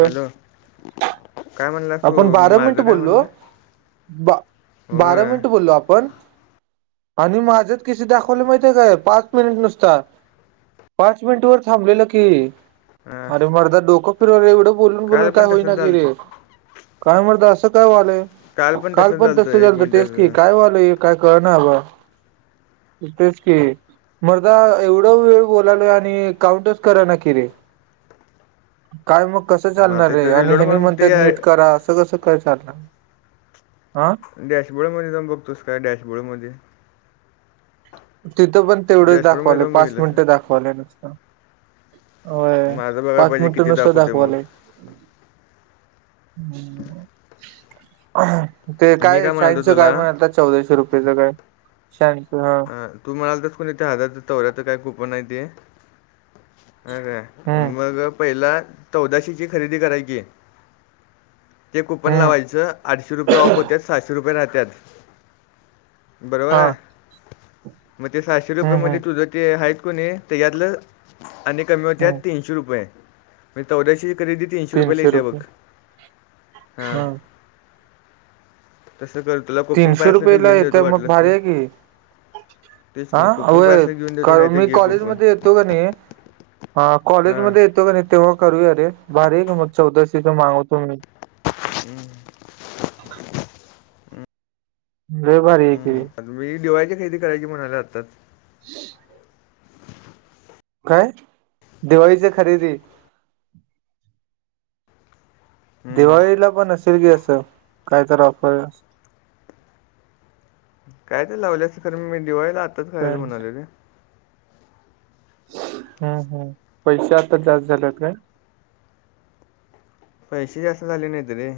Hello! काय म्हणलास तू आपण बारा मिनिट माझं काय बोललो म्हणलं बा बारा होय मिनिट बोललो आपण. आणि माझ्यात किसे दाखवले माहितीे काय पाच मिनिट नुसता. पाच मिनिट वर थांबलेलं की हा अरे मरदा डोकं फिरवला एवढं बोलून काल बोलून काय पण होईना तसंच की रे. झालतं काय मरदा असं काय वालंय, काल तसंच पण झालतं तस एक झालत तेच की मिनटाचं काय वालंय. काय कळना बाबा. तेच की. मरदा एवढं वेळ बोलाल आणि काउंटच करा न की रे! काय मग कसं मग चालणार आता रे इथं आणि रिलोड हेनि मारून ते म्हणतात नीट करा असं कस काय चाललं हं. डॅशबोर्ड मध्ये जाऊन बघतोस का डॅशबोर्ड मध्ये. तिथं पण तेवढंच डॅशबोर्डमध्ये दाखवालं जाऊन पाच बघितलंस मिनिटं का दाखवाले नुसता. होय माझं बघायला पाच पाहिजे मिनिट किती नुसत दाखवते दाखवालय. मग हम ते मी काय म्हणालतो सायन्सच तुला काय म्हणालतास? चौदाशे रुपयेच काय श ह ह तु म्हणाल तरच कोणी त्या हजार तोऱ्या काही कुपन नाही ते ह काय. हम्म मग पहिला चौदाशीेची खरेदी करायची. ते कूपन हम्म लावायचं आठशे रुपये ऑफ होत्यात, सहाशे रुपये राहत्यात. बरोबर हा आहे. मग ते साहशे रुपये हम्म मध्ये हम्म तुझं ते आहेत कोणी त्याच्यातलं आणि कमी होत्या हम्म तीनशे रुपये मी चौदा्याशे खरेदी तीनशे रुपयेला येत्या बघ हां. हा तसं कर तुला कुपन पाय तीनशे असलं तर रुपयेला घेऊन देतो येतं मग वाटलंस भारी तर आहे की. तेच हा की कुपन पाय असलं घेऊन देतो अ नाही ते मी घे कॉलेज कुपन मध्ये येतो का नाही. ह हां कॉलेजमध्ये येतो का नाही तेव्हा करूया रे! बारीक मग चौदाशी मागवतो मी. हम्म. लय भारी. हम्म. की मी दिवाळीची खरेडी करायची म्हणाले आताच. [inaudible] काय?.. दिवाळीची खरेदी. हम्म. दिवाळीला पण असेल की, असं कायतर ऑफर. कायतर लावल्या असं खरं मी दिवाळीला आताच करायचं म्हणालोय रे. हं.. हं... पैशे आता जास्त झाल्यात काय? पैशे जास्त झाली नाहीत रे.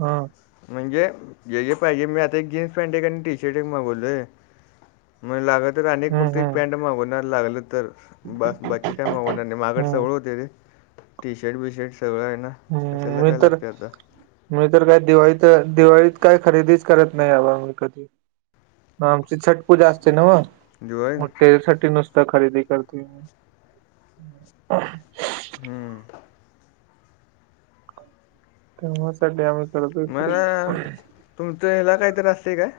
हं... म्हणजे जे, जे पाहिजे मी आता एक जीन्स पॅन्ट एक आणि टी शर्ट एक मागवलोय. मग लागलं तर अनेक फक्त हम्म एक हम्म पॅन्ट मागवणार लागलं तर बास बाकी काय मागवणार नाही माझ्याकडं हम्म सगळं होतंय रे टी शर्ट, बीशर्ट सगळं आहे ना. कशाला मी काय तर, लागते आता मी काय दिवाळीत, दिवाळीत काय खरेदी करत नाही बाबा आम्ही कधी, आमची छट पूजा असतंय नव्हं. दिवाळी मग तेजासाठी नुसता करतोय मी. हूं... तेवा साड्या आमसत फरी मला तुमचं हयाला काहीतरी असतयं काय?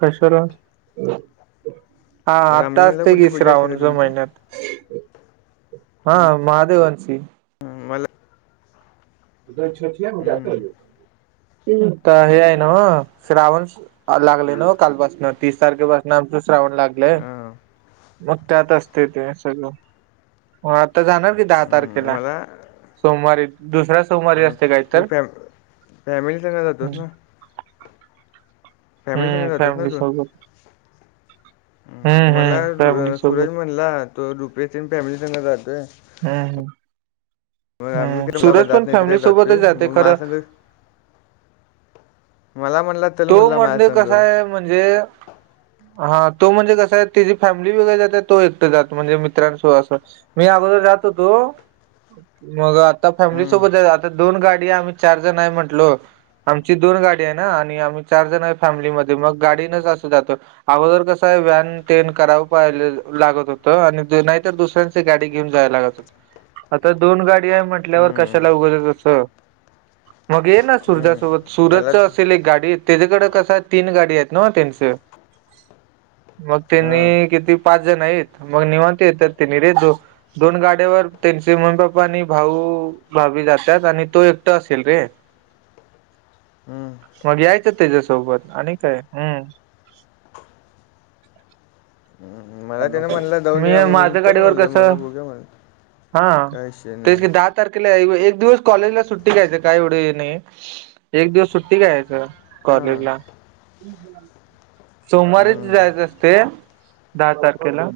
कश रात, हा आप- आत्ता रामलिंगला असतयं कुठली की पूजा असते श्रावण का तुमची महिन्यात. हं, हा महादेव वंशी ह मला [unintelligible] हं, आता हे हाय नव्हं श्रावण लागलंय नव कालपासनं तीस तारखेपासंन आमचं श्रावण लागलंय. हां, मग त्यात असतंय ते सगळं. हो आता जाणार की दहा हं, तारखेला, मला सोमवारी दुसऱ्या सोमवारी अं, अस तू फॅ फॅमिली सगं जातोस ना? फॅमिली संग हुं.. जातोस ना फॅमिली तू सोबत. हं, हम्म मला हम्म फॅमिली सोबत सूरज म्हणला तो रुपेश तेन फॅमिली सगं जातोय. हं.. हं.. होय आम्ही घरला जात नाही तर फॅमिली काय सोबतच जातोय जाते मग खरं माझ्या सगं मला म्हणला. तो मरणे संग कसा आहे म्हणजे, हा तो म्हणजे कसं आहे तेजी फॅमिली वेगळी जात्या तो एकटं जातो म्हणजे मित्रांसोबत असं. मी अगोदर जात होतो मग आ आता फॅमिली हम्म सोबत आता दोन गाडी, आम्ही चार जण आहे म्हटलो, आमची दोन गाडी हाय ना आणि आमी चार जण आहे फॅमिलीमध्ये मग गाडीनंच असं जातो. अगोदर कसं आहे व्हॅन तेन करावं पाहिजे लागत होतं आणि नाहीतर दुसऱ्यांच गाडी घेऊन जाया लागत होतं, आता दोन गाडी आहे म्हटल्यावर हम्म कशाला उगचच असं मग ये ना सुरजासोबत हम्म मला सुरजच असेल एक गाडीत. तेजाकडं कसं तीन गाडी आहेत नव त्यंचं. मग हां त्यांनी किती पाच जण आहेत, मग निवांत येत्यात त्यांनी रे दो दोन गाड्यावर त्यांचे मम्मी-पप्पा आणि भाऊ -भाभी जात्यात आणि तो एकटा असेल रे. हम्म मग यायचं त्याच्यासोबत आणि काय. हूं.. हम्म. मला त्यानं म्हणला जाऊन मी या म्हणून माझ्या चल गाडीवर म्हणलं मला कसं, बघूया म्हणलं हा काय विषय तेच नाही की दहा तारखेला हाय व्हय एक दिवस कॉलेजला सुट्टी घ्यायचं काय एवढं हे नाही. एक दिवस सुट्टी घ्यायचं हां कॉलेजला. सोमवारीच हम्म जायचं असतयं. दहा तारखेला...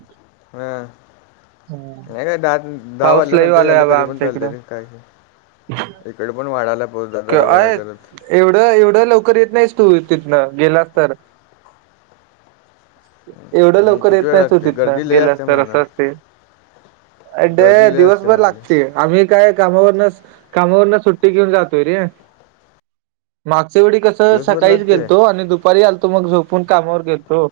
हूं.. नही नहीं दहा दहा वाजल्यानंतर यायलं तरी पण आमच्या चालतय रे काय नइ इकड पण वाढाला क आहेत एवढं एवढं लवकर येत नहीस तू तिथनं गेला तर! एवढं मग लवकर किती येत वेळ नाही तू लागते तिथंन गर्दी लय गेलास असते तर म्हणा असं असते. अडेळ्या गर्दी लय असते दिवसभर म्हणले लागतेय आम्ही काय, कामावरनसं कामावरन सुट्टी घेऊन जातोय रे! मागच्या वेडी कसं दिवसभर सकाळीच लागते गेलतो, आणि दुपारी आलतो मग झोपून कामावर गेलतो.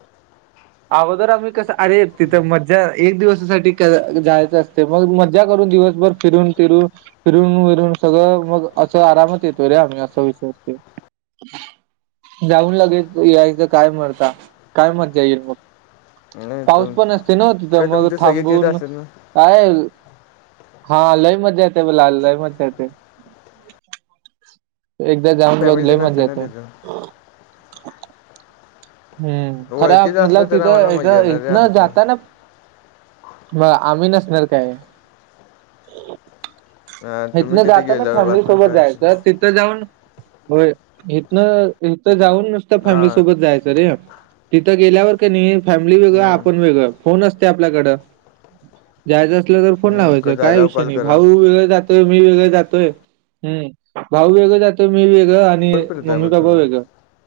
अगोदर आम्ही कसं, अरे तिथं मज्जा एक दिवसासाठी काय जायचं अस ते मग मज्जा करून दिवसभर, फिरून फिरून, फिरून वीरून सगळं मग असं आरामात येतोय रे आम्ही असा विचारतोय. जाऊन लगेच यायचं काय मर्दा, काय मज्जा येईल मग? नाही पाऊस तुम पण असते ना तिथं, काय मग तुमचे सगळेच येत थांबून. असतात ना काय हा लई मज्जा येत्या ब लाल मज्जा येते. एकदा जाऊन बघ फॅमिली लय तेन असते मज्जा ना येते. तिथं हूं खरां ओळखीचं असलं म्हतलं तर आम्हाला तिथं मजा इथं येणार रे इथन आमची जाता ना म आम्ही नसणार काय? हां तुम्ही इथनं तिथे जाताना गेल्यावर फॅमिली बसणार सोबत काय विषय जायचं नाही ति थ जाऊन होय इथन इथं जाऊन नुसतं फॅमिली हां सोबत जाय यचे रे तिथं गेल्यावर कणी फॅमिली वेगळ, हं, आपण वेगळं, फोन असते आपल्याकडं. जायचं असलं तर फोन हं, क लावायचं काय झाल्यावर विषय कॉल नही करा भाऊ वे-वेळ जात मी वेगळ जातोय, हूं भाऊ वेगळं जातोय, मी वेगळं आ णि कोण फिरताय मम्मी मग पप्पा तुम्ही वेगंळ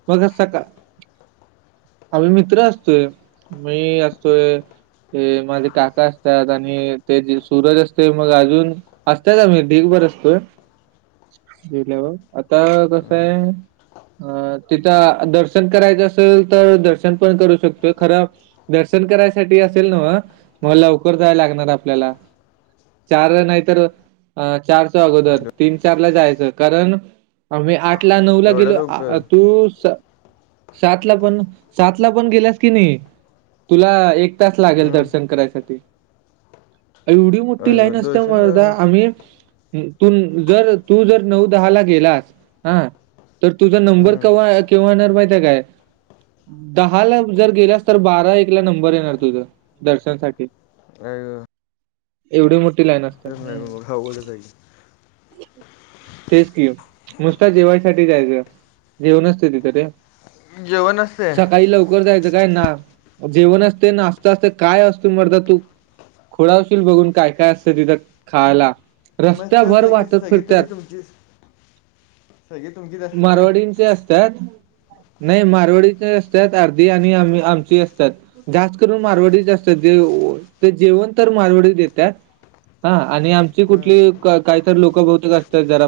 मग सका आम्ही मित्र असतोय, मी असतोय. ते माझे काका असत्यांत, आणि ते सूरज असतय मग अजून [unintelligible] बर असतोय गेल्यावर आता कस आहे. अ तिथं दर्शन करायचं असल, तर दर्शन पण करू शकतोय खरां. दर्शन करायसाठी असेल नव्ह म लवकर जायां लागणार आपल्याला. चार ला नाही तर? अ चार च्या अगोदर, तीन चार ला जायचं कारण आम्ही आठ आठ ला नऊ द- ला एवढ्या गेलो लवकर आ तू सं सात ला पण सात ला पण गेल्यास की णी तुला एक तास लागेल हं, दर्शन करायसाठी, एवढी मो टी अय लाईन गं, असत्यां दर्शन करा मर्दा मग आम्ही तू जर तू जर नऊ दहाला गेलास हा तर तुझा नंबर हं, कवा-केव्हा येणार माहिती आहे काय? दहा ला जर गेलास, तर बारा एकला नंबर येणार तुझा दर्शनसाठी [unintelligible] एवढी मोठी लाईन अस हो अवघडच आहे की. तेच की नुसता जेवायसाठी जायचं. जेवण असत तिथ रे की. जेवण असते सकाळी लव कर जायचं काय, नां जेवण असतय नाश्ता असतय काय असतय मर्दा तू. खुऴा होशील बघून काय काय असतं तिथं खायला रस्त्या भर वाट सगतगी तुमचीच, सगळी तुमचीच असतील ना. तुमचे असत्यांत नही मारवडीचे असत्यांत अर्धी आणि आमी-आमची असत्यांत. जास्त करून मारवाडीच असत्यांत देव ते जेवण तर मारवाडी देत्यांत. हा आणि आमची हं, कुठली कं काय आमदार लोक बहुतेक असतात जरा,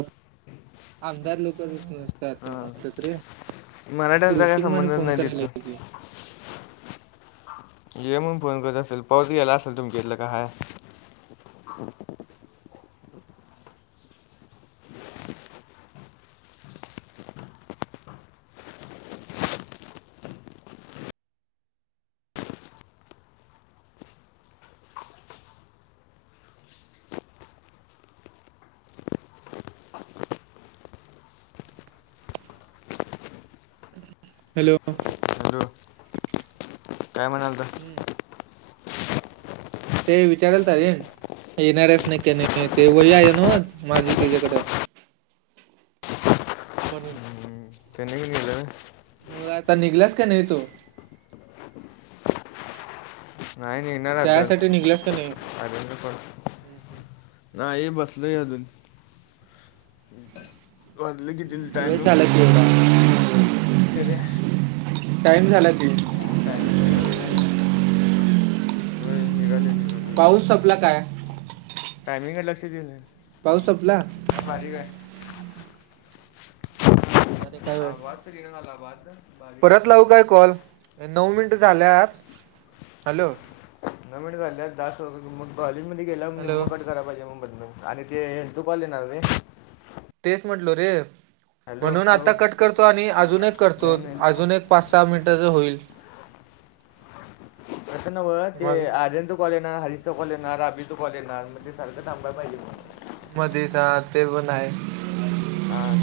आमदार लोक नसतात हां असतात रे. मराठ्यांचा काय कृषी म्हणे संबंधच फोन नाही तिथं. करायला की ये मग फोन कर असेल पाऊस गेला असेल तुमच्या इथलं काय हाय? [inaudible] हॅलो. हॅलो काय म्हणाल तर हे ते विचारेल तारे येणारस नाही की नाही ते वही आहे नोट माझी तिज्याकडे. म्हणून त्यांनी येऊन गेलं? मग आता निघलास का नाही तू? नाही नाही निघणार. जायसाठी निघलास का नाही? पण नाही बसलोय अजून. वाजले किती? वेळ टायमिंग झाला की बाबा,. [unintelligible] [inaudible] टाईम झाला की. टायमिंग बघितलाच नाही ना. निघालेली पाऊस सपला काय? टायमिंगकड लक्ष दिलं नही. पाऊस संपला [inaudible] काय भाजी काय? बरे काय हा वेळ वाद तरी ना ना वाध परत लावू काय कॉल? नऊ मिनटं झाल्या आहात. हॅलो नऊ मिनट झाल्यात. दास मग कॉलेजमध्ये गेला मग हॅलो कट झाला पाहिजे मग बदम आणि ते ये [unintelligible] येणार ते तेच म्हटलो रे. हॅलो म्हणून हॅलो आता कट करतो, आणि अजून एक नाही करतो नाही अजून एक. पाच सहा मिनिटाचं होईल. तसं नव्ह ते मग आर्यनचं कॉल येणार, हरीशचचा कॉल येणार अभीचा कॉल येणार मग ते सारखं थांबाय पाहिजे मग. मध्ये का ते पण आहेच. आज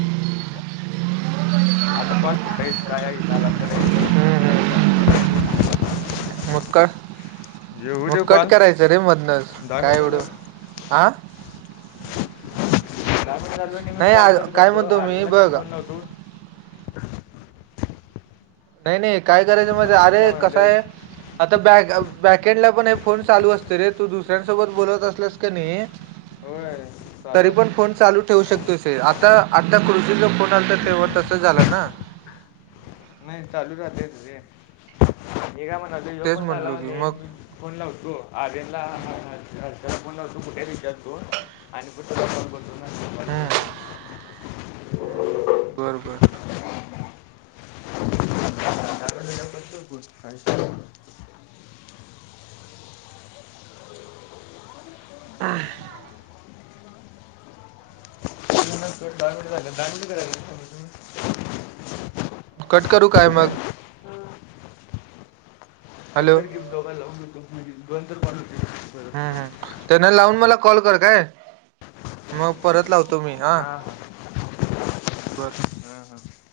आता कॉल कुठं आहेत, काय आहे हित आलंय हम्म प्रत्येकाचे कॉल हम्म येऊन जातील. मग काय? मग कट कॉल करायचं रे मधनच, दहा काय मिनिट झालं एवढं? आं दहा मिनिटं झालो आणि मी कॉल कट करतो, मी आर्यनला याच्यावरून बघ फोन लावतो. नाही नाही काय करायचं माहिती काय अरे म्हणाले कसं ऐक आहे आता बॅक बॅकंड ला पण हे फोन चालू असते रे तू, दुसऱ्यांसोबत बोलत असलास का नाही. होय चालू तरी पण असते फोन चालू ठेऊ शकतोयस रे, आता-आता कृषीचा फोन आलता, तेव्हा तसं झालं ना. नाही चालू राहते रे, तझ हे का म्हणात यो तेच पण झाला म्हटलो की मग म्ह फोन लावतो आर्यनला, हम्म मं हर्षला फोन लावतो कुठे विचारतो. - आणि कुठं [unintelligible] हम्म हम्म हम्म बर बर. [unintelligible] हां. दडांड झा दांडी करा कट करू काय मग? हॅलो कटकर गिफ दोबायला लावून होतो म्हे हम्म हम्म त्यांना लावून मला कॉल कर काय? मग परत लावतो मी हा हां बर. हा हा-